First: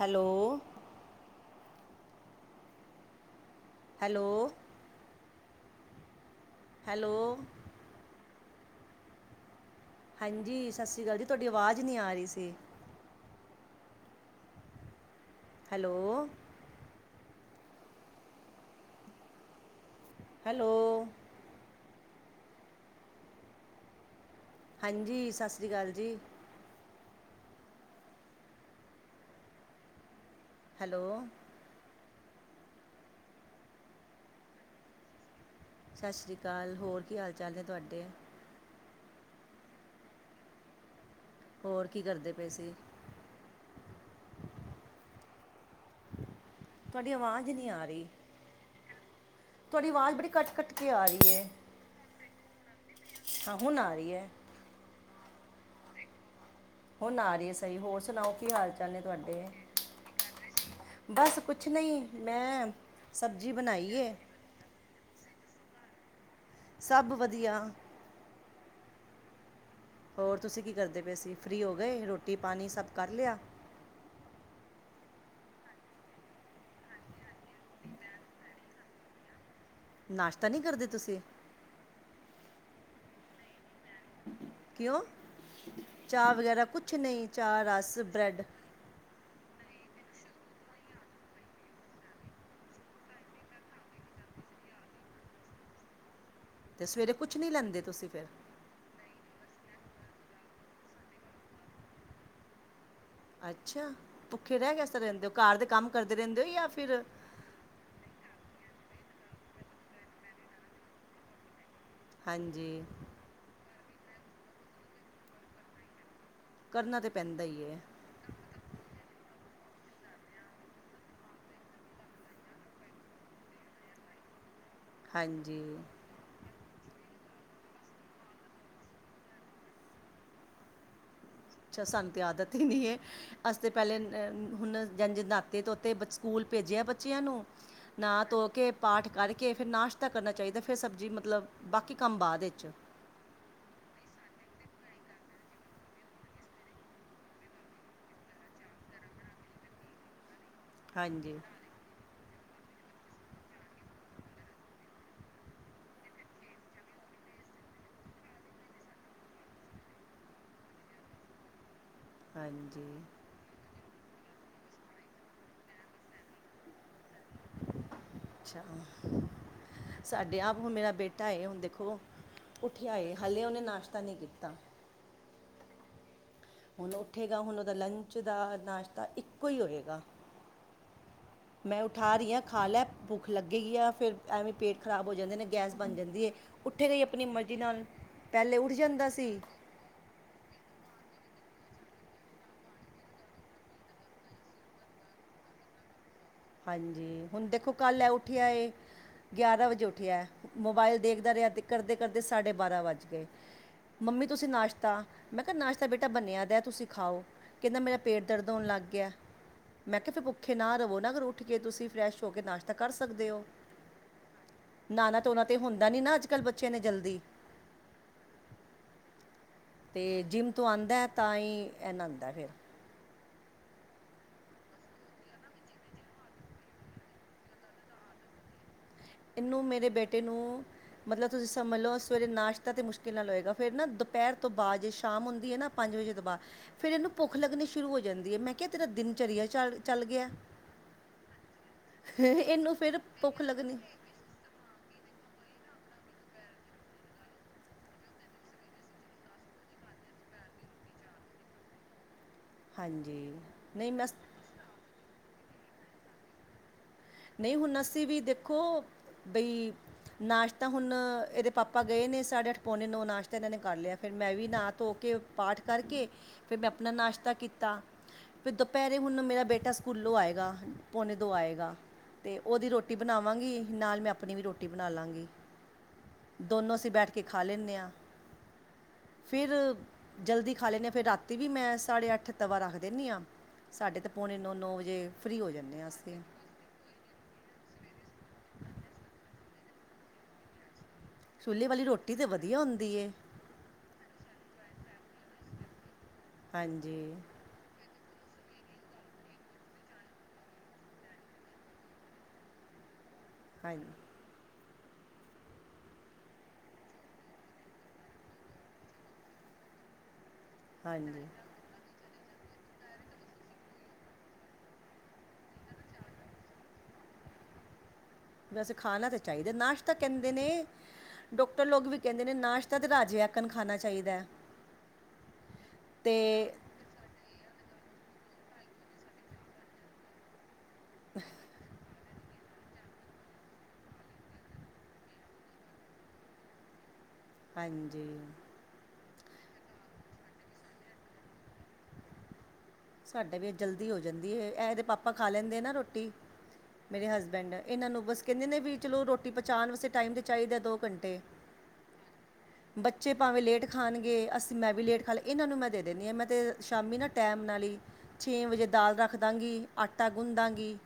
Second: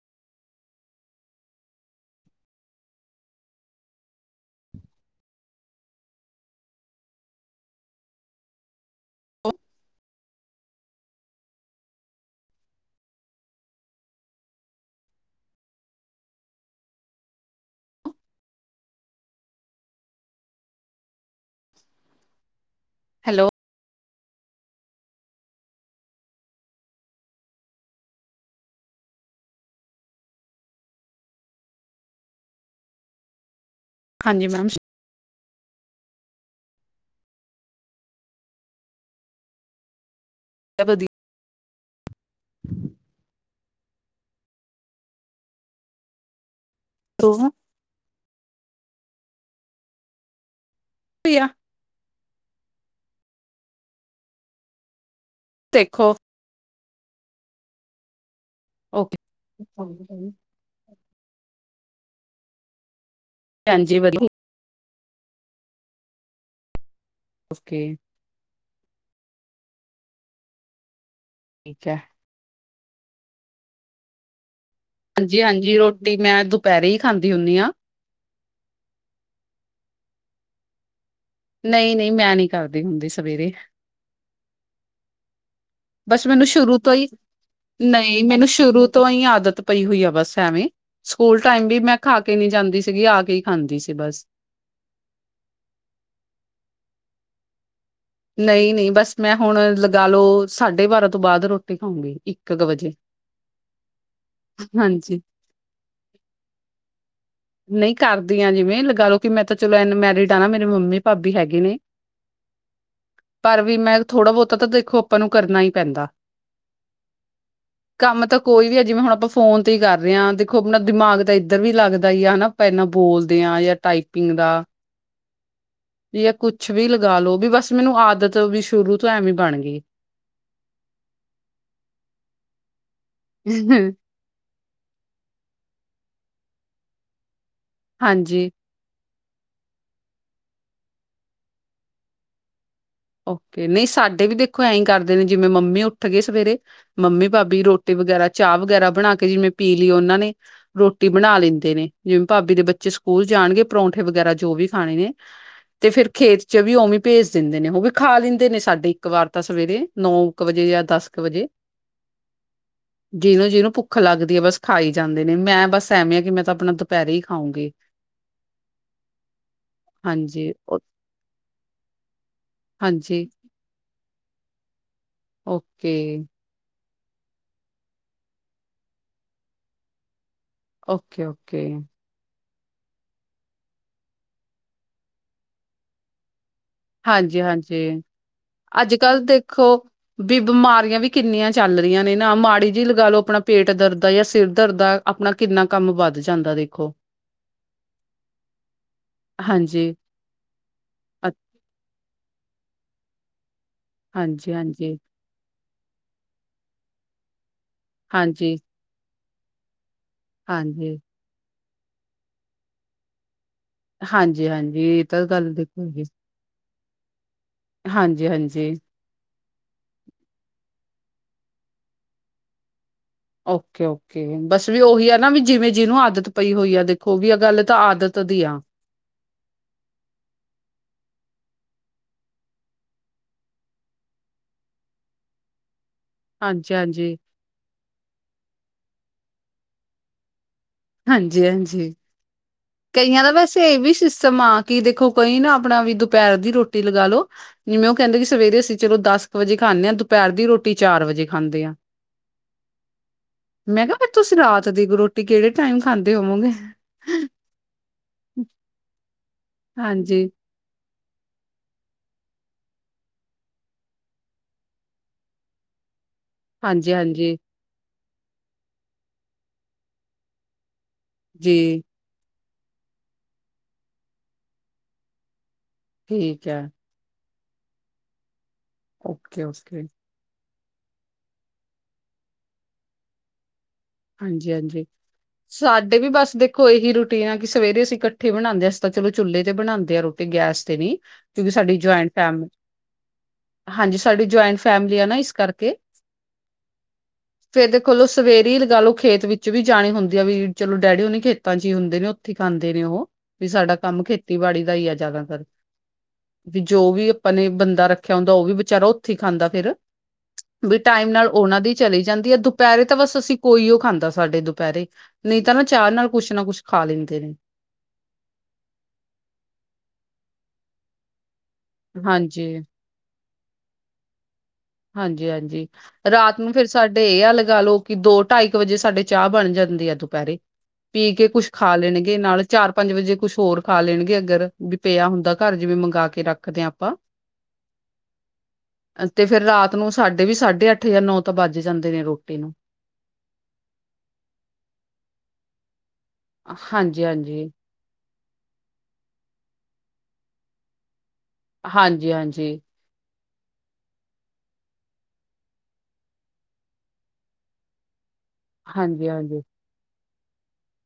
Hello hello hello ਹਾਂਜੀ ਸਤਿ ਸ਼੍ਰੀ ਅਕਾਲ ਜੀ ਤੁਹਾਡੀ ਆਵਾਜ਼ ਨਈ ਆ ਰਹੀ ਸੀ। ਹੈਲੋ ਹੈਲੋ ਹੈਲੋ ਹਾਂਜੀ ਸਤਿ ਸ਼੍ਰੀ ਅਕਾਲ ਜੀ। ਹੈਲੋ ਹਾਂਜੀ ਮੈਮ ਸਤਿ ਸ਼੍ਰੀ ਅਕਾਲ ਹੋਰ ਕੀ ਹਾਲ ਚਾਲ ਨੇ ਤੁਹਾਡੇ ਸਭ ਵਧੀ ਹੋਰ ਕੀ ਕਰਦੇ ਪਏ ਸੀ। ਤੁਹਾਡੀ ਆਵਾਜ਼ ਵਧੀਆ ਨਈ ਆ ਰਹੀ ਤੁਹਾਡੀ ਆਵਾਜ਼ ਬੜੀ ਕੱਟ-ਕੱਟ ਆ ਰਹੀ ਹੈ ਹਾਂ ਹੁਣ ਆ ਰਹੀ ਐ। ਦੇਖੋ ਹੁਣ ਆ ਰਹੀ ਸਹੀ ਹੋਰ ਸੁਣਾਓ ਕੀ ਹਾਲ ਚਾਲ ਨੇ ਓਕੇ ਤੁਹਾਡੇ ਬਸ ਕੁਛ ਨਈ ਮੈਂ ਸਬਜ਼ੀ ਬਣਾਈ ਹਾਂਜੀ ਏ। ਵਧੀਆ ਸਭ ਵਧ ਓਕੇ ਹੋਰ ਤੁਸੀਂ ਕੀ ਕਰਦੇ ਪਏ ਸੀ ਫਰੀ ਹੋ ਠੀਕ ਹੈ ਗਏ ਰੋਟੀ ਪਾਣੀ ਸਭ ਕਰ ਲਿਆ। ਹਾਂਜੀ-ਹਾਂਜੀ ਰੋਟੀ ਮੈਂ ਦੁਪੈਰੇ ਹੀ ਖਾਂਦੀ ਹੁੰਦੀ ਹਾਂ। ਨਾਸ਼ਤਾ ਨਈ ਕਰਦੇ ਤੁਸੀਂ ਨਈ-ਨਈ ਮੈਂ ਨਈ ਕਰਦੀ ਹੁੰਦੀ ਸਵੇਰੇ ਕਿਉਂ ਬਸ ਚਾਹ ਮੈਨੂੰ ਵਗੈਰਾ ਸ਼ੁਰੂ ਤੋਂ ਕੁਛ ਹੀ ਨਹੀਂ ਚਾਹ ਰਸ ਨਹੀਂ ਬ੍ਰੈੱਡ ਮੈਨੂੰ ਸ਼ੁਰੂ ਤੋਂ ਹੀ ਆਦਤ ਪਈ ਹੋਈ ਆ ਬਸ ਐਵੇਂ ਸਕੂਲ ਟਾਈਮ ਵੀ ਮੈਂ ਖਾ ਕੇ ਨਈ ਜਾਂਦੀ ਸੀਗੀ ਆ ਕੇ ਖਾਂਦੀ ਸੀ ਬਸ ਤੇ ਸਵੇਰੇ ਕੁਛ ਨਈ ਲੈਂਦੇ ਤੁਸੀਂ ਫਿਰ ਨਈ-ਨਈ ਬਸ ਮੈਂ ਹੁਣ ਲਗਾ ਲਓ ਸਾਢੇ ਬਾਰਾਂ ਤੋਂ ਬਾਅਦ ਰੋਟੀ ਖਾਂਊਗੀ ਇੱਕ ਕ ਵਜੇ ਅੱਛਾ ਭੁੱਖੇ ਰਏ ਕਿਸ ਤਰਾਂ ਹਾਂਜੀ ਰੈਂਦੇ ਹੋ ਘਰ ਦੇ ਕੰਮ ਕਰਦੇ ਰੈਂਦੇ ਹੋ ਜਾਂ ਫਿਰ ਨਹੀਂ ਕਰਦੀ ਆ ਜਿਵੇਂ ਲਗਾ ਲਓ ਕਿ ਮੈਂ ਤਾਂ ਚਲੋ ਇਨਮੈਰਿਡ ਆ ਨਾ ਮੇਰੇ ਮੰਮੀ ਭਾਬੀ ਹੈਗੇ ਨੇ ਹਾਂਜੀ ਪਰ ਵੀ ਮੈਂ ਥੋੜ੍ਹਾ ਬਹੁਤਾ ਤਾਂ ਦੇਖੋ ਆਪਾਂ ਨੂੰ ਕਰਨਾ ਹੀ ਪੈਂਦਾ ਕਰਨਾ ਤਾਂ ਪੈਂਦਾ ਹੀ ਹੈ ਕੰਮ ਤਾਂ ਕੋਈ ਵੀ ਆ ਜਿਵੇਂ ਹੁਣ ਆਪਾਂ ਫੋਨ ਤੇ ਹੀ ਕਰ ਰਹੇ ਹਾਂ, ਦੇਖੋ ਆਪਣਾ ਦਿਮਾਗ ਤਾਂ ਇੱਧਰ ਵੀ ਲੱਗਦਾ ਹੀ ਆ ਹਨਾ ਆਪਾਂ ਇਨਾ ਬੋਲਦੇ ਹਾਂ, ਜਾਂ ਟਾਈਪਿੰਗ ਦਾ ਹਾਂਜੀ ਵੀ ਜਾਂ ਕੁੱਛ ਵੀ ਲਗਾ ਲੋੋ, ਵੀ ਬਸ ਮੈਨੂੰ ਆਦਤ ਵੀ ਸ਼ੁਰੂ ਤੋਂ ਐਵੇਂ ਬਣ ਗਈ ਅੱਛਾ ਸਾਨੂੰ ਤਾਂ ਆਦਤ ਹੀ ਨਹੀਂ ਹੈ, ਅਸੀ ਤਾਂ ਪਹਿਲੇ ਹੁਣ ਜਜ ਨਾਤੇ ਤੋਤੇ ਸਕੂਲ ਭੇਜਿਆ ਬੱਚਿਆਂ ਨੂੰ, ਨਾ ਧੋ ਹਾਂਜੀ ਕੇ ਪਾਠ ਕਰਕੇ ਫਿਰ ਨਾਸ਼ਤਾ ਕਰਨਾ ਚਾਹੀਦਾ ਫਿਰ ਸਬਜ਼ੀ, ਮਤਲਬ ਬਾਕੀ ਕੰਮ ਬਾਅਦ 'ਚ ਓਕੇ, ਨਹੀਂ ਸਾਡੇ ਵੀ ਦੇਖੋ ਐਂ ਕਰਦੇ ਨੇ ਜਿਵੇਂ ਮੰਮੀ ਉੱਠ ਗਏ ਸਵੇਰੇ ਮੰਮੀ ਭਾਬੀ ਰੋਟੀ ਵਗੈਰਾ ਚਾਹ ਵਗੈਰਾ ਬਣਾ ਕੇ ਜਿਵੇਂ ਪੀ ਲਈ ਉਹਨਾਂ ਨੇ ਰੋਟੀ ਬਣਾ ਹਾਂਜੀ ਲੈਂਦੇ ਨੇ, ਜਿਵੇਂ ਭਾਬੀ ਦੇ ਬੱਚੇ ਸਕੂਲ ਜਾਣਗੇ ਪਰੌਂਠੇ ਵਗੈਰਾ ਜੋ ਵੀ ਖਾਣੇ ਨੇ ਤੇ ਫਿਰ ਖੇਤ 'ਚ ਵੀ ਉਵੇਂ ਭੇਜ ਦਿੰਦੇ ਨੇ ਉਹ ਵੀ ਖਾ ਲੈਂਦੇ ਨੇ ਸਾਡੇ ਇੱਕ ਵਾਰ ਤਾਂ ਸਵੇਰੇ, ਨੌ ਕੁ ਵਜੇ ਜਾਂ ਦਸ ਕੁ ਵਜੇ ਹਾਂਜੀ ਜਿਹਨੂੰ ਜਿਹਨੂੰ ਭੁੱਖ ਲੱਗਦੀ ਹੈ ਬਸ ਖਾਈ ਹੀ ਜਾਂਦੇ ਨੇ, ਮੈਂ ਬਸ ਐਵੇਂ ਆ ਕਿ ਮੈਂ ਤਾਂ ਆਪਣਾ ਦੁਪਹਿਰੇ ਹੀ ਖਾਊਂਗੀ ਅੱਛਾ, ਸਾਡੇ ਹਾਂਜੀ ਆਪ ਹੁਣ ਓ- ਮੇਰਾ ਬੇਟਾ ਟ ਆਏ ਹੁਣ ਦੇਖੋ, ਉੱਠਿਆ ਹਾਂਜੀ ਹਾਲੇ ਉਹਨੇ ਨਾਸ਼ਤਾ ਨਹੀਂ ਕੀਤਾ ਓਕੇ ਹੁਣ ਉੱਠੇਗਾ, ਹੁਣ ਉਹਦਾ ਲੰਚ ਦਾ ਨਾਸ਼ਤਾ ਇੱਕੋ ਹੀ ਹੋਏਗਾ ਓਕੇ- ਓਕੇ ਮੈਂ ਉੱਠ ਠਾਰੀਆਂ ਖਾ ਲੈ ਭੁੱਖ ਲੱਗੀ ਆ ਫਿਰ ਐਵੇਂ ਪੇਟ ਖ਼ਰਾਬ ਹੋ ਜਾਂਦੇ ਗੈਸ ਬਣ ਜਾਂਦੀ ਹੈ ਉੱਠੇ ਗ ਹੀ ਆਪਣੀ ਹਾਂਜੀ ਮਰਜ਼ੀ ਹਾਂਜੀ ਨਾਲ, ਪਹਿਲੇ ਉੱਠ ਅੱਜ ਜਾਂਦਾ ਕੱਲ੍ਹ ਸੀ ਦੇਖੋ ਵੀ ਬਿਮਾਰੀਆਂ ਵੀ ਕਿੰਨੀਆਂ ਚੱਲ ਰਹੀਆਂ ਨੇ ਨਾ, ਮਾੜੀ ਜਿਹੀ ਲਗਾ ਲਓ ਆਪਣਾ ਪੇਟ ਦਰਦ ਆ ਜਾਂ ਸਿਰ ਦਰਦ ਆ ਆਪਣਾ ਕਿੰਨਾ ਕੰਮ ਵੱਧ ਜਾਂਦਾ ਦੇਖੋ ਹਾਂਜੀ, ਹੁਣ ਦੇਖੋ ਕੱਲ ਹੈ ਉੱਠਿਆ ਏ ਗਿਆਰਾਂ ਵਜੇ ਹਾਂਜੀ ਉੱਠਿਆ, ਮੋਬਾਇਲ ਅ- ਦੇਖਦਾ ਰਿਹਾ ਤੇ ਕਰਦੇ ਕਰਦੇ ਸਾਡੇ ਬਾਰਾਂ ਵੱਜ ਗਏ, ਮੰਮੀ ਤੁਸੀਂ ਹਾਂਜੀ ਨਾਸ਼ਤਾ ਹਾਂਜੀ ਮੈਂ ਕਿਹਾ ਨਾਸ਼ਤਾ ਬੇਟਾ ਬਣਿਆ ਦਾ ਤੁਸੀਂ ਖਾਓ, ਕਿੰਦਾ ਮੇਰਾ ਪੇਟ ਦਰਦ ਹਾਂਜੀ ਹੋਣ ਲੱਗ ਗਿਆ ਮੈਂ ਕਿਹਾ ਪਿਪੁੱਖੇ ਨਾ ਹਾਂਜੀ ਰਵੋ ਨਾ, ਉੱਠ ਕੇ ਤੁਸੀਂ ਫਰੈਸ਼ ਹੋ ਕੇ ਨਾਸ਼ਤਾ ਕਰ ਸਕਦੇ ਹੋ ਹਾਂਜੀ- ਹਾਂਜੀ, ਇਹ ਨਹਾਣਾ ਤਾਂ ਧੋਣਾ ਗੱਲ ਤੇ ਦੇਖੋ ਹੁੰਦਾ ਨਹੀਂ ਜੀ ਨਾ ਅੱਜ ਕੱਲ੍ਹ ਬੱਚਿਆ ਨੇ ਜਲਦੀ ਹਾਂਜੀ- ਹਾਂਜੀ ਤੇ ਜਿੰਮ ਤੋਂ ਆਉਂਦਾ, ਤਾਂ ਹੀ ਨਹੰਦਾ ਹੈ ਫਿਰ ਓਕੇ -ਓਕੇ ਬਸ ਵੀ ਉਹੀ ਆ ਨਾ ਵੀ ਜਿਵੇਂ ਜਿਹਨੂੰ ਆਦਤ ਪਈ ਹੋਈ ਆ ਦੇਖੋ ਵੀ ਆ ਗੱਲ ਤਾਂ ਆਦਤ ਦੀ ਆ ਇਹਨੂੰ, ਮੇਰੇ ਬੇਟੇ ਨੂੰ ਮਤਲਬ ਤੁਸੀਂ ਸਮਭਝ ਲਓ, ਸਵੇਰੇ ਨਾਸ਼ਤਾ ਤੇ ਮੁਸ਼ਕਿਲ ਨਾਲ ਹੋਏਗਾ ਫੇਰ ਨਾ ਦੁਪਹਿਰ ਤੋਂ ਬਾਅਦ ਜੇ ਸ਼ਾਮ ਹੁੰਦੀ ਹੈ ਨਾ ਪੰਜ ਵਜੇ ਉਹਤੋੰ ਬਾ ਹਾਂਜੀ ਫਿਰ ਇਹਨੂੰ ਹਾਂਜੀ ਭੁੱਖ ਲੱਗਣੀ ਸ਼ੁਰੂ ਹੋ ਜਾਂਦੀ ਹੈ! ਮੈਂ ਕਿਹਾ ਤੇਰਾ ਦਿਨਚਰਆ ਚੱਲ ਗਿਆ ਹਾਂਜੀ- ਹਾਂਜੀ ਇਹਨੂੰ ਫਿਰ ਕਈਆਂ ਦਾ ਭੁੱਖ ਵੈਸੇ ਲੱਗਣੀ ਇਹ ਵੀ ਸਿਸਟਮ ਆ, ਕਿ ਦੇਖੋ ਕਈ ਨਾ ਆਪਣਾ ਵੀ ਦੁਪਹਿਰ ਦੀ ਰੋਟੀ ਲਗਾ ਲੋ ਜਿਵੇਂ ਉਹ ਕਹਿੰਦੇ ਕਿ ਸਵੇਰੇ ਅਸੀਂ ਚਲੋ ਦਸ ਕੁ ਵਜੇ ਖਾਂਦੇ ਹਾਂ, ਦੁਪਹਿਰ ਦੀ ਰੋਟੀ ਚਾਰ ਵਜੇ ਖਾਂਦੇ ਆਂ ਹਾਂਜੀ ਮੈਂ ਕਿਹਾ ਫਿਰ ਤੁਸੀਂ ਰਾਤ ਦੀ ਰੋਟੀ ਤੇ ਕਿਹੜੇ ਟਾਈਮ ਖਾਂਦੇ ਹੋਵੋਗੇ ਨਹੀਂ ਹੁਣ ਅਸੀਂ ਵੀ ਦੇਖੋ ਬਈ ਹਾਂਜੀ ਨਾਸ਼ਤਾ ਤਾਂ ਹੁਣ ਇਹਦੇ ਪਾਪਾ ਗਏ ਨੇ ਸਾਡੇ ਅੱਠ ਪੌਨੇ ਨੂੰ ਆ ਨਾਸ਼ਤਾ ਇਹਨਾਂ ਨੇ ਕਰ ਲਿਆ ਫਿਰ ਮੈਂ ਵੀ ਨਾਹਾ ਧੋ ਕੇ ਪਾਠ ਕਰਕੇ ਫਿਰ ਮੈਂ ਆਪਣਾ ਹਾਂਜੀ ਨਾਸ਼ਤਾ ਹਾਂਜੀ ਕੀਤਾ ਫਿਰ ਦੁਪਹਿਰੇ ਹੁਣ ਮੇਰਾ ਬੇਟਾ ਸਕੂਲੋਂ ਆਏਗਾ! ਪੌਣੇ ਦੋ ਆਏਗਾ ਜੀ ਤੇ ਉਹਦੀ ਰੋਟੀ ਬਣਾਵਾਂਗੀ ਨਾਲ ਮੈਂ ਆਪਣੀ ਵੀ ਰੋਟੀ ਬਣਾ ਲਵਾਂਗੀ ਠੀਕ ਹੈ ਦੋਨੋਂ ਅਸੀਂ ਬੈਠ ਕੇ ਕੇ ਖਾ ਲੈਂਦੇ ਹਾਂ ਓਕੇ ਫਿਰ ਓਕੇ ਜਲਦੀ ਖਾ ਲੈਂਦੇ ਹਾਂ ਫਿਰ ਰਾਤੀ ਵੀ ਮੈਂ ਸਾਡੇ ਅੱਠ ਤਵਾ ਰੱਖ ਦਿੰਦੀ ਹਾਂ। ਸਾਡੇ ਤਾਂ ਪੌਣੇ ਹਾਂਜੀ ਨੌ ਨੌਂ ਵਜੇ ਫਰੀ ਹੋ ਜਾਂਦੇ ਹਾਂ ਅਸੀਂ ਕੋਈ ਹੀ ਰੁਟੀਨਾ ਆ ਕਿ ਸਵੇਰੇ ਅਸੀਂ ਇਕੱਠੇ ਬਣਾਉਂਦੇ ਹਾਂ ਤਾਂ ਚੁੱਲੇ ਤੇ ਬਣਾਉਂਦੇ ਆ ਰੋਟੀ ਗੈਸ ਤੇ ਨੀ ਕਿਉਂਕਿ ਛੋਲੇ ਸਾਡੀ ਵਾਲੀ ਜਇੰਟ ਰੋਟੀ ਤਾਂ ਫੈਮਲੀ ਵਧੀਆ ਹੁੰਦੀ ਏ ਹਾਂਜੀ ਸਾਡੀ ਜਇੰਟ ਫੈਮਲੀ ਆ ਨਾ ਇਸ ਕਰਕੇ ਹਾਂਜੀ ਫਿਰ ਦੇ ਕੋਲੋ ਸਵੇਰੀ ਗੱਲ ਉਹ ਖੇਤ ਵਿੱਚ ਵੀ ਜਾਣੀ ਹੁੰਦੀ ਆ ਵੀ ਚਲੋ ਡੈਡੀ ਹੋਣੀ ਖੇਤਾਂ ਚ ਹੀ ਹੁੰਦੇ ਨੇ ਉੱਥੇ ਖਾਂਦੇ ਨੇ ਉਹ ਵੀ ਸਾਡਾ ਹਾਂਜੀ ਕੰਮ ਖੇਤੀਬਾੜੀ ਦਾ ਹੀ ਆ ਜ਼ਿਆਦਾਤਰ ਵੀ ਜੋ ਵੀ ਆਪਾਂ ਨੇ ਬੰਦਾ ਰੱਖਿਆ ਹੁੰਦਾ ਉਹ ਵੀ ਬਚਾਰਾ ਉੱਥੇ ਹੀ ਖਾਂਦਾ ਫਿਰ ਵੀ ਟਾਈਮ ਹਾਂਜੀ ਨਾਲ ਉਹਨਾਂ ਦੀ ਚਲੀ ਜਾਂਦੀ ਹੈ ਦੁਪਹਿਰੇ ਤਾਂ ਬਸ ਅਸੀਂ ਕੋਈ ਉਹ ਖਾਂਦਾ ਸਾਡੇ ਦੁਪਹਿਰੇ ਨਹੀਂ ਤਾਂ ਨਾ ਚਾਹ ਨਾਲ ਕੁੱਛ ਨਾ ਕੁਛ ਖਾ ਲੈਂਦੇ ਨੇ ਵੈਸੇ ਖਾਣਾ ਤਾਂ ਚਾਹੀਦਾ ਨਾਸ਼ਤਾ ਕਹਿੰਦੇ ਨੇ ਡਾਕਟਰ ਲੋਕ ਵੀ ਕਹਿੰਦੇ ਨੇ ਹਾਂਜੀ ਨਾਸ਼ਤਾ ਰਾਜੇ ਆਕਣ ਖਾਣਾ ਚਾਹੀਦਾ ਹੈ। ਹਾਂਜੀ ਹਾਂਜੀ ਰਾਤ ਨੂੰ ਅਤੇ ਫਿਰ ਸਾਡੇ ਇਹ ਆ ਲਗਾ ਲਓ ਕਿ ਦੋ ਢਾਈ ਕੁ ਵਜੇ ਸਾਡੇ ਚਾਹ ਬਣ ਜਾਂਦੀ ਆ ਦੁਪਹਿਰੇ ਪੀ ਕੇ ਕੁੱਛ ਖਾ ਲੈਣਗੇ ਨਾਲ ਚਾਰ ਪੰਜ ਵਜੇ ਕੁਛ ਹੋਰ ਖਾ ਲੈਣ ਗੇ ਅਗਰ ਵੀ ਪਿਆ ਹੁੰਦਾ ਘਰ ਜਿਵੇਂ ਮੰਗਵਾ ਕੇ ਰੱਖਦੇ ਹਾਂ ਆਪਾਂ ਹਾਂਜੀ ਤੇ ਫਿਰ ਰਾਤ ਨੂੰ ਸਾਡੇ ਵੀ ਸਾਢੇ ਅੱਠ ਜਾਂ ਨੌ ਤੋਂ ਵੱਜ ਜਾਂਦੇ ਨੇ ਰੋਟੀ ਨੂੰ ਸਾਡਾ ਵੀ ਇਹ ਜਲਦੀ ਹੋ ਜਾਂਦੀ ਹੈ ਇਹਦੇ ਪਾਪਾ ਖਾ ਲੈਂਦੇ ਨਾ ਰੋਟੀ ਮੇਰੇ ਹਾਂਜੀ-ਹਾਂਜੀ, ਹਸਬੈਂਡ ਇਹਨਾਂ ਨੂੰ ਬਸ ਕਹਿੰਦੇ ਨੇ ਵੀ ਚਲੋ ਰੋਟੀ ਪਹਚਾਉਣ ਵਾਸਤੇ ਟਾਈਮ ਤੇ ਚਾਹੀਦਾ ਦੋ ਘੰਟੇ ਹਾਂਜੀ ਹਾਂਜੀ ਬੱਚੇ ਭਾਵੇਂ ਲੇਟ ਖਾਣਗੇ ਅਸੀਂ ਮੈਂ ਵੀ ਲੇਟ ਖਾ ਲੇ ਇਹਨਾਂ ਨੂੰ ਮੈਂ ਦੇ ਦਿੰਦੀ ਹਾਂ ਮੈਂ ਤੇ ਸ਼ਾਮੀ ਨਾ ਟਾਈਮ ਨਾਲ ਹੀ ਛੇ ਵਜੇ ਦਾਲ ਹਾਂਜੀ-ਹਾਂਜੀ ਰੱਖਦਾਂਗੀ ਆਟਾ ਗੁਣਦਾਗੀ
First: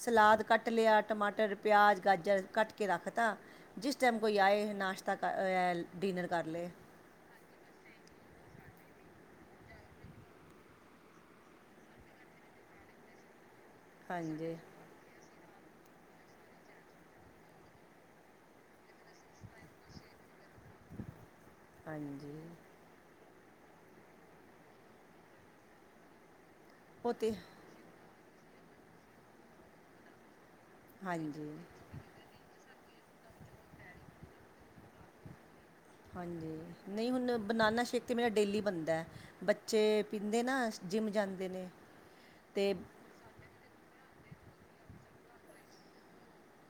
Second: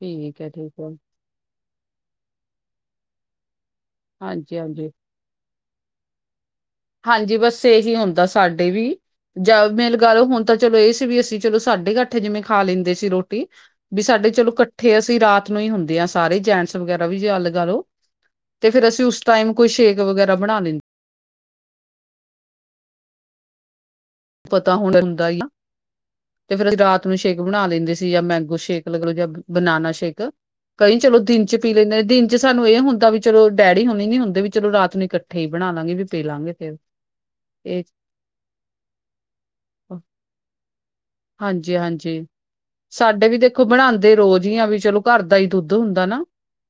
ਠੀਕ ਸਲਾਦ ਐ ਕੱਟ ਠੀਕ ਐ, ਲਿਆ ਟਮਾਟਰ ਪਿਆਜ਼ ਗਾਜਰ ਕੱਟ ਕੇ ਰੱਖ ਤਾ ਜਿਸ ਟਾਈਮ ਕੋਈ ਆਏ ਹਾਂਜੀ-ਹਾਂਜੀ। ਨਾਸ਼ਤਾ ਡਿਨਰ ਕਰ ਲਏ ਹਾਂਜੀ ਬਸ ਇਹੀ ਹੁੰਦਾ ਸਾਡੇ ਵੀ ਜਾਂ ਮਿਲੇ ਗਓ ਹੁਣ ਤਾਂ ਚਲੋ ਇਹ ਸੀ ਵੀ ਅਸੀਂ ਚਲੋ ਸਾਡੇ ਇਕੱਠੇ ਜਿਵੇਂ ਖਾ ਲੈਂਦੇ ਸੀ ਰੋਟੀ ਵੀ ਸਾਡੇ ਚਲੋ ਹਾਂਜੀ ਇਕੱਠੇ ਅਸੀਂ ਰਾਤ ਨੂੰ ਹੀ ਹੁੰਦੇ ਹਾਂ ਸਾਰੇ ਜੈਂਟਸ ਵਗੈਰਾ ਵੀ ਜੇ ਲਗਾ ਲਓ ਤੇ ਫਿਰ ਅਸੀਂ ਉਸ ਟਾਈਮ ਕੋਈ ਸ਼ੇਕ ਵਗੈਰਾ ਬਣਾ ਲੈਂਦੇ ਹਾਂਜੀ ਪਤਾ ਹਣ ਹੁੰਦਾ ਹੀ ਤੇ ਫਿਰ ਰਾਤ ਉਹ ਨੂੰ ਤੇ ਸ਼ੇਕ ਬਣਾ ਲੈਂਦੇ ਸੀ। ਜਾਂ ਮੈਂਗੋ ਸ਼ੇਕ ਜਾਂ ਬਨਾਨਾ ਸ਼ੇਕ ਕਈ ਚਲੋ ਦਿਨ ਹਾਂਜੀ ਚ ਪੀ ਲੈਂਦੇ ਦਿਨ ਜੇ ਸਾਨੂੰ ਇਹ ਹੁੰਦਾ ਵੀ ਚਲੋ ਡੈਡੀ ਹੁਣੇ ਨੀ ਹੁੰਦੇ ਵੀ ਚਲੋ ਰਾਤ ਨੂੰ ਇਕੱਠੇ ਹੀ ਬਣਾ ਲਾਂਗੇ ਵੀ ਪੀ ਲਾਂਗੇ ਹਾਂਜੀ ਫਿਰ ਨਹੀਂ ਹੁਣ ਇਹ ਬਨਾਨਾ ਸ਼ੇਕ ਤੇ ਮੇਰਾ ਡੇਲੀ ਬੰਦਾ ਬੱਚੇ ਪੀਂਦੇ ਨਾ ਜਿੰਮ ਜਾਂਦੇ ਨੇ ਹਾਂਜੀ-ਹਾਂਜੀ। ਤੇ ਸਾਡੇ ਵੀ ਦੇਖੋ ਬਣਾਉਦੇ ਰੋਜ਼ ਹੀ ਆ, ਵੀ ਚਲੋ ਘਰ ਦਾ ਹੀ ਦੁੱਧ ਹੁੰਦਾ ਨਾ।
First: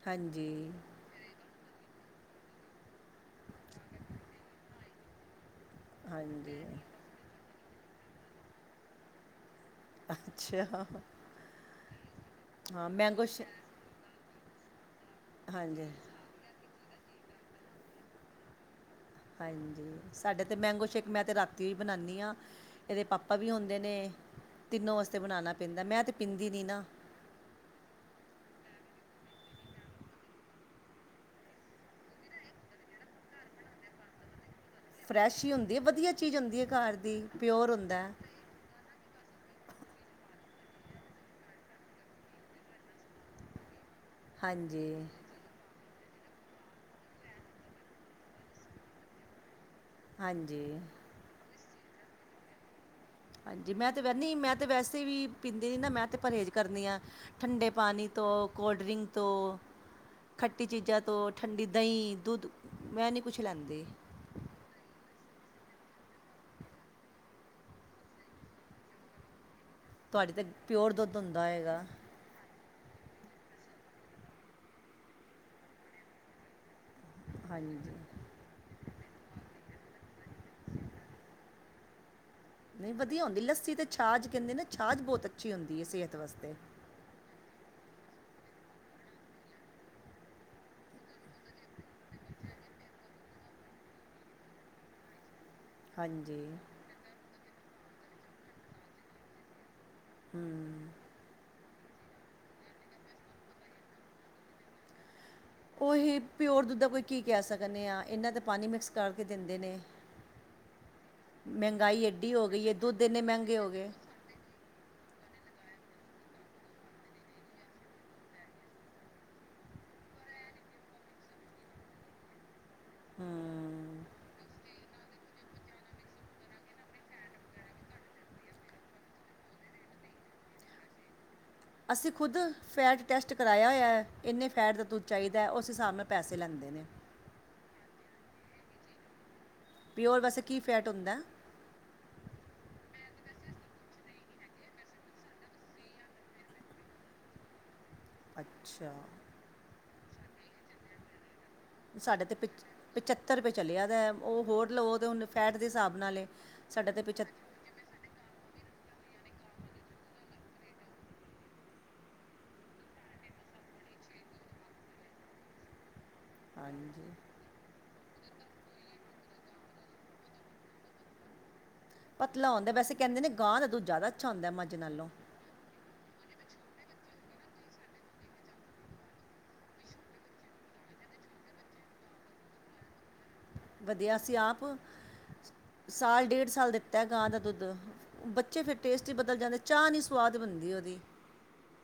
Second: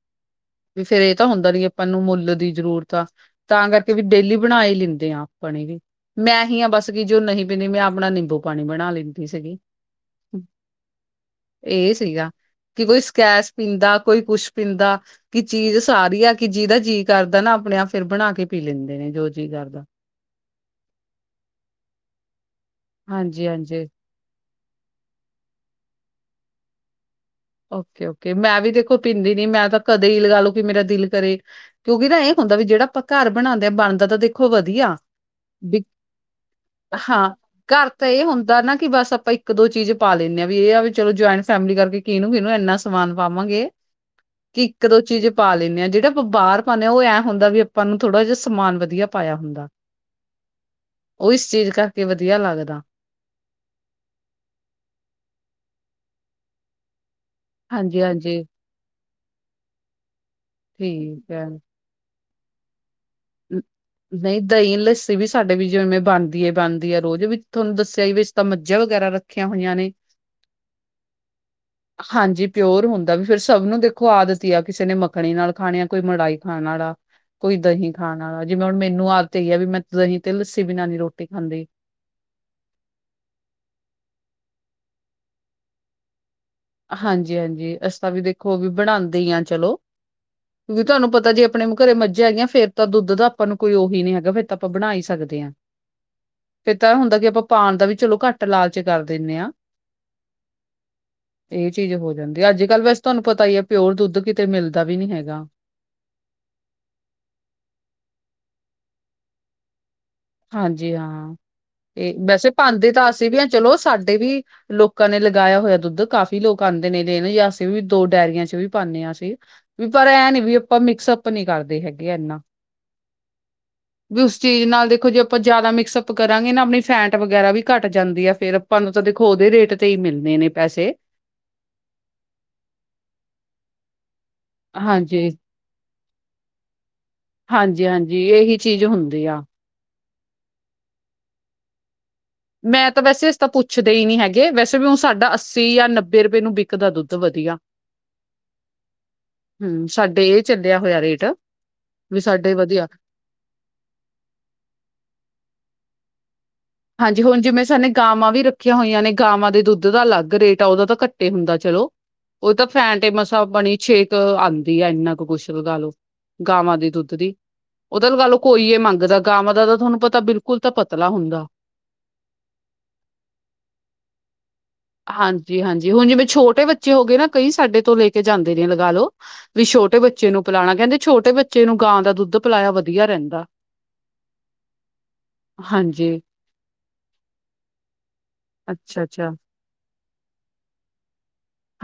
ਹਾਂਜੀ ਵੀ ਫੇਰ ਇਹ ਤਾਂ ਹੁੰਦਾ ਨੀ ਹੈ। ਆਪਾਂ ਨੂੰ ਮੁੱਲ ਦੀ ਜ਼ਰੂਰਤ ਆ, ਤਾਂ ਕਰਕੇ ਵੀ ਡੇਲੀ ਬਣਾ ਹੀ ਲੈਂਦੇ ਆ ਆਪਣੀ। ਮੈਂ ਹੀ ਹਾਂ ਹਾਂਜੀ ਬਸ ਕੀ ਜੋ ਨਹੀਂ ਪੀਂਦੀ, ਮੈਂ ਆਪਣਾ ਨਿੰਬੂ ਪਾਣੀ ਬਣਾ ਲੈਂਦੀ ਸੀਗੀ। ਅੱਛਾ ਹਾਂ ਇਹ ਸੀਗਾ ਕਿ ਕੋਈ ਮੈਂਗੋ ਸ਼ੇ ਸਕੈਸ ਪੀਂਦਾ, ਕੋਈ ਕੁਛ ਪੀਂਦਾ, ਕਿ ਚੀਜ਼ ਹਾਂਜੀ ਸਾਰੀ ਆ ਕਿ ਜਿਹਦਾ ਜੀਅ ਕਰਦਾ ਨਾ ਆਪਣੇ ਆਪ ਫੇਰ ਬਣਾ ਕੇ ਪੀ ਲੈਂਦੇ ਨੇ। ਜੋ ਜੀਅ ਹਾਂਜੀ ਕਰਦਾ ਸਾਡੇ ਤਾਂ ਮੈਂਗੋ ਸ਼ੇਕ ਮੈਂ ਤਾਂ ਰਾਤੀ ਹੀ ਬਣਾਉਂਦੀ ਹਾਂ। ਇਹਦੇ ਪਾਪਾ ਹਾਂਜੀ ਵੀ ਹੁੰਦੇ ਹਾਂਜੀ ਨੇ ਤਿੰਨੋਂ ਵਾਸਤੇ ਬਣਾਉਣਾ ਪੈਂਦਾ, ਮੈਂ ਤਾਂ ਪੀਂਦੀ ਨਹੀਂ ਨਾ। ਓਕੇ- ਓਕੇ ਮੈਂ ਵੀ ਦੇਖੋ ਪੀਂਦੀ ਨੀ, ਮੈਂ ਤਾਂ ਕਦੇ ਹੀ ਲਗਾ ਲਓ ਕਿ ਮੇਰਾ ਦਿਲ ਕਰੇ। ਕਿਉਂਕਿ ਤਾਂ ਇਹ ਹੁੰਦਾ ਵੀ ਜਿਹੜਾ ਆਪਾਂ ਘਰ ਬਣਾਉਂਦੇ ਬਣਦਾ ਤਾਂ ਦੇਖ ਖੋ ਵਧੀਆ ਫਰੈਸ਼ ਹੀ ਹੁੰਦੀ ਹੈ ਵਧੀਆ ਚੀਜ਼ ਹੁੰਦੀ ਹੈ ਘਰ ਦੀ ਹਾਂ ਪਿਓਰ ਘਰ ਹੁੰਦਾ ਤਾਂ ਹੈ। ਇਹ ਹੁੰਦਾ ਨਾ ਕਿ ਬਸ ਆਪਾਂ। ਇੱਕ- ਦੋ ਚੀਜ਼ ਪਾ ਲੈਂਦੇ ਹਾ, ਵੀ ਇਹ ਆ ਵੀ ਚਲੋ ਜੁਆਇੰਟ ਫੈਮਿਲੀ ਕਰਕੇ ਕਿਹਨੂੰ- ਕਿਹਨੂੰ ਇੰਨਾ ਸਮਾਨ ਪਾਵਾਂਗੇ। ਇੱਕ- ਦੋ ਹਾਂਜੀ ਚੀਜ਼। ਪਾ ਲੈਂਦੇ ਆ, ਜਿਹੜਾ ਆਪਾਂ ਬਾਹਰ ਪਾਉਦੇ ਹਾਂ ਉਹਂ ਹੁੰਦਾ ਵੀ ਆਪਾਂ ਨੂੰ ਥੋੜਾ ਜਿਹਾ ਸਮਾਨ ਵਧੀਆ ਪਾਇਆ ਹੁੰਦਾ। ਹਾਂਜੀ। ਉਹ ਇਸ ਚੀਜ਼ ਕਰਕੇ ਵਧੀਆ ਲੱਗਦਾ। ਹਾਂਜੀ ਮੈਂ ਤੇ ਵੈ ਨੀ ਮੈਂ ਤੇ ਵੈਸੇ ਵੀ ਪੀਂਦੀ ਨ ਨਾ ਮੈਂ ਤੇ ਪਰਹੇਜ਼ ਕਰਨੀ ਆ। ਠੰਡੇ ਹਾਂਜੀ ਪਾਣੀ ਹਾਂਜੀ ਤੋਂ, ਕੋਲਡ ਡਰਿੰਕ ਤੋਂ, ਖੱਟੀ ਚੀਜ਼ਾਂ ਤੋਂ, ਠੀਕ ਹੈ ਠੰਡੀ ਦਹੀਂ, ਦੁੱਧ ਮੈਂ ਨਹੀਂ ਕੁਛ ਨ- ਲੈਂਦੀ। ਨਹੀਂ ਦਹੀਂ ਲੱਸੀ ਵੀ ਸਾਡੇ ਵੀ ਜਿਵੇਂ ਬਣਦੀ ਹੈ- ਬਣਦੀ ਹੈ ਰੋਜ਼ ਵੀ ਤੁਹਾਨੂੰ ਦੱਸਿਆ ਹੀ ਵੀ ਅਸ ਤਾਂ ਮੱਝਾ ਵਗੈਰਾ ਰੱਖ। ਰੱਖੀਆਂ ਹੋਈਆਂ ਨੇ। ਤੁਹਾਡੀੇ ਤਾਂ ਪਿਓਰ ਦੁੱਧ ਹੁੰਦਾ ਹੋਏਗਾ। ਹਾਂਜੀ ਪਿਓਰ ਹੁੰਦਾ, ਵੀ ਫੇਰ ਸਭ ਨੂੰ ਦੇਖੋ ਆਦਤ ਆ ਕਿਸੇ ਨੇ ਮੱਖਣੀ ਨਾਲ ਖਾਣੀ ਆ, ਕੋਈ ਮਲਾਈ ਖਾਣ ਆਲਾ। ਕੋਈ ਹਾਂਜੀ ਦਹੀਂ ਖਾਣ ਆਲਾ, ਜਿਵੇਂ ਹੁਣ ਮੈਨੂੰ ਆਦਤ ਹੈਗੀ ਆ ਵੀ ਮੈਂ ਦਹੀਂ ਤੇ ਲੱਸੀ ਬਿਨਾਂ ਨਹੀਂ ਰੋਟੀ ਖਾਂਦੀ। ਨਹੀਂ ਵਧੀਆ ਹੁੰਦੀ ਲੱਸੀ ਤੇ, ਛਾਜ ਕਹਿੰਦੇ ਨਾ ਛਾਜ ਬਹੁਤ ਅੱਛੀ ਹੁੰਦੀ ਹੈ ਸਿਹਤ ਵਾਸਤੇ। ਹਾਂਜੀ- ਹਾਂਜੀ ਅਸੀ ਤਾਂ ਵੀ ਦੇਖੋ ਵੀ ਬਣਾਉਦੇ ਹੀ ਹਾਂ ਚਲੋ। ਵੀ ਤੁਹਾਨੂੰ ਪਤਾ ਜੇ ਆਪਣੇ ਘਰੇ ਮੱਝਾਂ ਹੈਗੀਆਂ ਫੇਰ ਤਾਂ ਦੁੱਧ ਦਾ ਆਪਾਂ ਨੂੰ ਕੋਈ ਉਹੀ ਨਹੀਂ ਹੈਗਾ, ਫੇਰ ਤਾਂ ਆਪਾਂ ਬਣਾ ਹੀ ਸਕਦੇ ਹਾਂ। ਹਾਂਜੀ। ਫੇ ਤਾਂ ਇਹ ਹੁੰਦਾ ਕਿ ਆਪਾਂ ਪਾਉਣ ਦਾ ਵੀ ਚਲੋ ਘੱਟ ਲਾਲਚ ਕਰ ਦਿੰਦੇ ਹਾਂ। ਹੂੰ। ਇਹ ਚੀਜ਼ ਹੋ ਜਾਂਦੀ ਹੈ, ਅੱਜ ਕੱਲ ਵੈਸੇ ਤੁਹਾਨੂੰ ਪਤਾ ਹੀ ਹੈ, ਪਿਓਰ ਦੁੱਧ ਕਿਤੇ ਮਿਲਦਾ ਵੀ ਨੀ ਹੈਗਾ। ਉਹ ਇਹ ਪਿਓਰ ਦੁੱਧਾ ਕੋਈ ਕੀ ਕਹਿ ਸਕਦੇ ਹਾਂ ਇਹਨਾਂ ਦਾ ਪਾਣੀ ਮਿਕਸ ਕਰਕੇ ਦਿੰਦੇ ਨੇ। ਹਾਂਜੀ ਹਾਂ, ਮਹਿੰਗਾਈ ਤੇ ਐਡੀ ਹੋ ਵੈਸੇ ਗਈ ਹੈ ਭਾਰਦੇ ਦੁੱਧ ਤਾਂ ਇੰਨੇ ਅਸੀਂ ਵੀ ਹਾ ਮਹਿੰਗੇ ਹੋ ਚਲੋ ਗਏ ਸਾਡੇ ਵੀ ਲੋਕਾਂ ਨੇ ਲਗਾਇਆ ਹੋਇਆ ਦੁੱਧ, ਕਾਫ਼ੀ ਲੋਕ ਆਉਂਦੇ ਨੇ ਦੇਣ ਜਾਂ ਅਸੀਂ ਵੀ ਦੋ ਡਾਇਰੀਆਂ ਚ ਵੀ ਪਾਉਂਦੇ ਅਸੀ। ਵੀ ਪਰ ਐ ਨੀ ਵੀ ਆਪਾਂ ਮਿਕਸ ਅਪ ਨੀ ਕਰਦੇ ਹੈਗੇ ਐਨਾ। ਹੂੰ ਵੀ ਉਸ ਚੀਜ਼ ਨਾਲ ਦੇ- ਦੇਖੋ ਜੇ ਆਪਾਂ ਜ਼ਿਆਦਾ ਮਿਕਸਅਪ ਕਰਾਂਗੇ ਨਾ, ਆਪਣੀ ਫੈਟ ਵਗੈਰਾ ਵੀ ਘੱਟ ਜਾਂਦੀ ਆ, ਫੇਰ ਆਪਾਂ ਨੂੰ ਤਾਂ ਦੇਖੋ ਉਹਦੇ ਰੇਟ। ਤੇ ਹੀ ਮਿਲਣੇ ਨੇ ਪੈਸੇ। ਅਸੀਂ ਖੁਦ ਫੈਟ ਟੈਸਟ ਕਰਾਆ ਹੋਇਆ, ਇੰਨੇ ਫੈਟ ਦਾ ਦੂੱਧ ਹਾਂਜੀ, ਚਾਹੀਦਾ, ਉਸ ਹਿਸਾਬ ਨਾਲ ਪੈਸੇ ਲੈਂਦੇ ਨੇ। ਹਾਂਜੀ- ਹਾਂਜੀ ਇਹੀ ਚੀਜ਼ ਹੁੰਦੀ ਆ। ਪਿਓਰ ਵੈਸੇ ਕੀ ਫੈਟ ਹੁੰਦਾ? ਮੈਂ ਤਾਂ ਵੈਸੇ ਇਸ ਤਾਂ ਪੁੱਛਦੇ ਹੀ ਨੀ ਹੈਗੇ, ਵੈਸੇ ਵੀ ਹੁਣ ਸਾਡਾ ਅੱਸੀ ਜਾਂ ਨੱਬੇ ਰੁਪਏ ਨੂੰ ਵਿਕਦਾ ਦੁੱਧ ਵਧੀਆ। ਅੱਛਾ। ਹੂੰ, ਸਾਡੇ ਇਹ ਚੱਲਿਆ ਹੋਇਆ ਰੇਟ, ਵੀ ਸਾਡੇ ਤੇ ਵਧੀਆ ਪਚੱਤਰ ਰੁਪਏ ਚੱਲਿਆਦਾ ਉਹ ਹੋਰ ਲਓ ਤਾਂ ਹੁਣ ਫੈਟ ਦੇ ਹਿਸਾਬ ਨਾਲ ਏ, ਸਾਡਾ ਤੇ ਹਾਂਜੀ, ਪਚੱਤਰ ਹੁਣ ਜਿਵੇਂ ਸਾਨੇ, ਗਾਵਾਂ ਵੀ ਰੱਖੀਆਂ ਹੋਈਆਂ ਨੇ ਗਾਵਾਂ ਦੇ ਦੁੱਧ ਦਾ ਅਲੱਗ ਰੇਟ ਆ ਉਹਦਾ ਤਾਂ ਘੱਟੇ ਹੁੰਦਾ ਚਲੋ, ਉਹ ਤਾਂ ਫੈਂਟ ਮਸਾ ਬਣੀ ਛੇ ਕੁ ਆਉਂਦੀ ਆ ਇੰਨਾ ਕੁ ਕੁਛ ਲਗਾਲੋ, ਗਾਵਾਂ ਦੇ ਹਾਂਜੀ ਦੁੱਧ ਦੀ, ਉਹਦਾ ਗੱਲ ਕੋਈਏ ਮੰਗਦਾ ਗਾਵਾਂ ਦਾ ਤਾਂ ਤੁਹਾਨੂੰ ਪਤਾ ਬਿਲਕੁਲ ਤਾਂ ਪਤਲਾ ਹੁੰਦਾ, ਪਤਲਾ ਆਉਂਦਾ ਵੈਸੇ ਕਹਿੰਦੇ ਗਾਂ ਦਾ ਦੁੱਧ ਜ਼ਿਆਦਾ ਅੱਛਾ ਹੁੰਦਾ ਮੱਝ ਨਾਲੋਂ, ਹਾਂਜੀ-ਹਾਂਜੀ, ਹੁਣ ਜਿਵੇਂ ਛੋਟੇ ਬੱਚੇ ਹੋ ਗਏ ਨਾ ਕਈ ਸਾਡੇ ਤੋਂ ਲੈ ਕੇ ਜਾਂਦੇ ਨੇ ਲਗਾ ਲਓ, ਵੀ ਛੋਟੇ ਬੱਚੇ ਨੂੰ ਪਿਲਾਉਣਾ ਕਹਿੰਦੇ ਛੋਟੇ ਬੱਚੇ ਨੂੰ ਗਾਂ ਦਾ ਦੁੱਧ ਪਿਲਾਇਆ ਵਧੀਆ ਰਹਿੰਦਾ। ਵਧੀਆ ਸੀ ਆਪ, ਹਾਂਜੀ ਸਾਲ ਡੇਢ ਸਾਲ ਦਿੱਤਾ ਗਾਂ ਦਾ ਦੁੱਧ, ਬੱਚੇ ਫਿਰ ਅੱਛਾ ਟੇਸਟ ਹੀ ਅੱਛਾ ਬਦਲ ਜਾਂਦੇ ਚਾਹ ਨਹੀਂ ਸਵਾਦ ਬਣਦੀ ਉਹਦੀ,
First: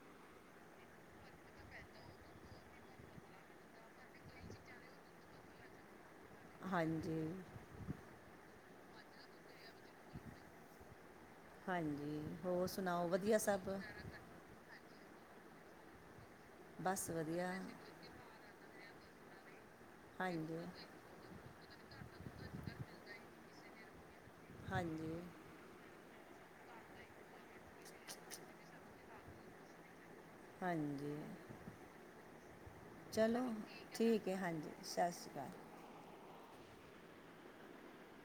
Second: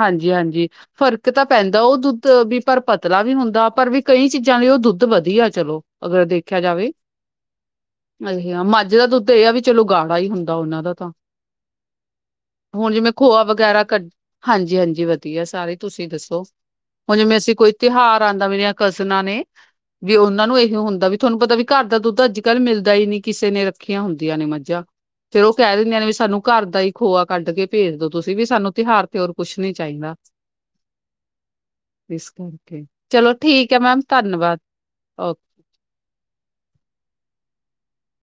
ਹਾਂਜੀ-ਹਾਂਜੀ। ਫਰਕ ਤਾਂ ਪੈਂਦਾ ਉਹ ਦੁੱਧ ਵੀ ਪਰ ਪਤਲਾ ਵੀ ਹੁੰਦਾ ਪਰ ਵੀ ਕਈ ਚੀਜ਼ਾਂ ਲਈ ਉਹ ਦੁੱਧ ਵਧੀਆ ਚਲੋ। ਅਗਰ ਦੇਖਿਆ ਜਾਵੇ, ਹਾਂਜੀ ਆਹੀ ਆ ਮੱਝ ਦਾ ਦੁੱਧ ਇਹ ਆ ਵੀ ਚਲੋ ਗਾੜਾ ਹੀ ਹੁੰਦਾ ਉਹਨਾਂ ਦਾ ਤਾਂ, ਹਾਂਜੀ ਹੋਰ ਹੁਣ ਸੁਣਾਓ ਜਿਵੇਂ ਵਧੀਆ ਖੋਆ ਸਭ ਵਗੈਰਾ ਕ ਹਾਂਜੀ-ਹਾਂਜੀ, ਵਧੀਆ ਸਾਰੇ ਤੁਸੀਂ ਦੱਸੋ ਬਸ ਹੁਣ ਜਿਵੇਂ ਵਧੀਆ ਅਸੀਂ ਕੋਈ ਤਿਉਹਾਰ ਦਾ ਮੇਰੀਆਂ ਕਜ਼ਨਾ ਨੇ, ਵੀ ਉਹਨਾਂ ਨੂੰ ਹਾਂਜੀ ਇਹੀ ਹੁੰਦਾ ਵੀ ਤੁਹਾਨੂੰ ਪਤਾ ਵੀ ਘਰ ਦਾ ਦੁੱਧ ਅੱਜ ਕੱਲ ਮਿਲਦਾ ਹੀ ਨੀ ਕਿਸੇ ਨੇ ਰੱਖੀਆਂ ਹੁੰਦੀਆਂ ਨੇ ਮੱਝਾਂ ਹਾਂਜੀ ਫੇਰ ਉਹ, ਕਹਿ ਦਿੰਦੀਆਂ ਨੇ ਵੀ ਸਾਨੂੰ ਘਰ ਦਾਈ ਖੋਆ ਕੱਢ ਕੇ ਭੇਜ ਦੋ ਤੁਸੀਂ ਵੀ ਸਾਨੂੰ ਤਿਉਹਾਰ ਤੇ ਹੋਰ ਕੁਛ ਨੀ ਚਾਹੀਦਾ। ਹਾਂਜੀ, ਇਸ ਕਰਕੇ ਚਲੋ ਠੀਕ ਹੈ ਮੈਮ ਠੀਕ ਹੈ ਧੰਨਵਾਦ ਹਾਂਜੀ ਸਤਿ ਓਕੇ ਸ਼੍ਰੀ ਅਕਾਲ,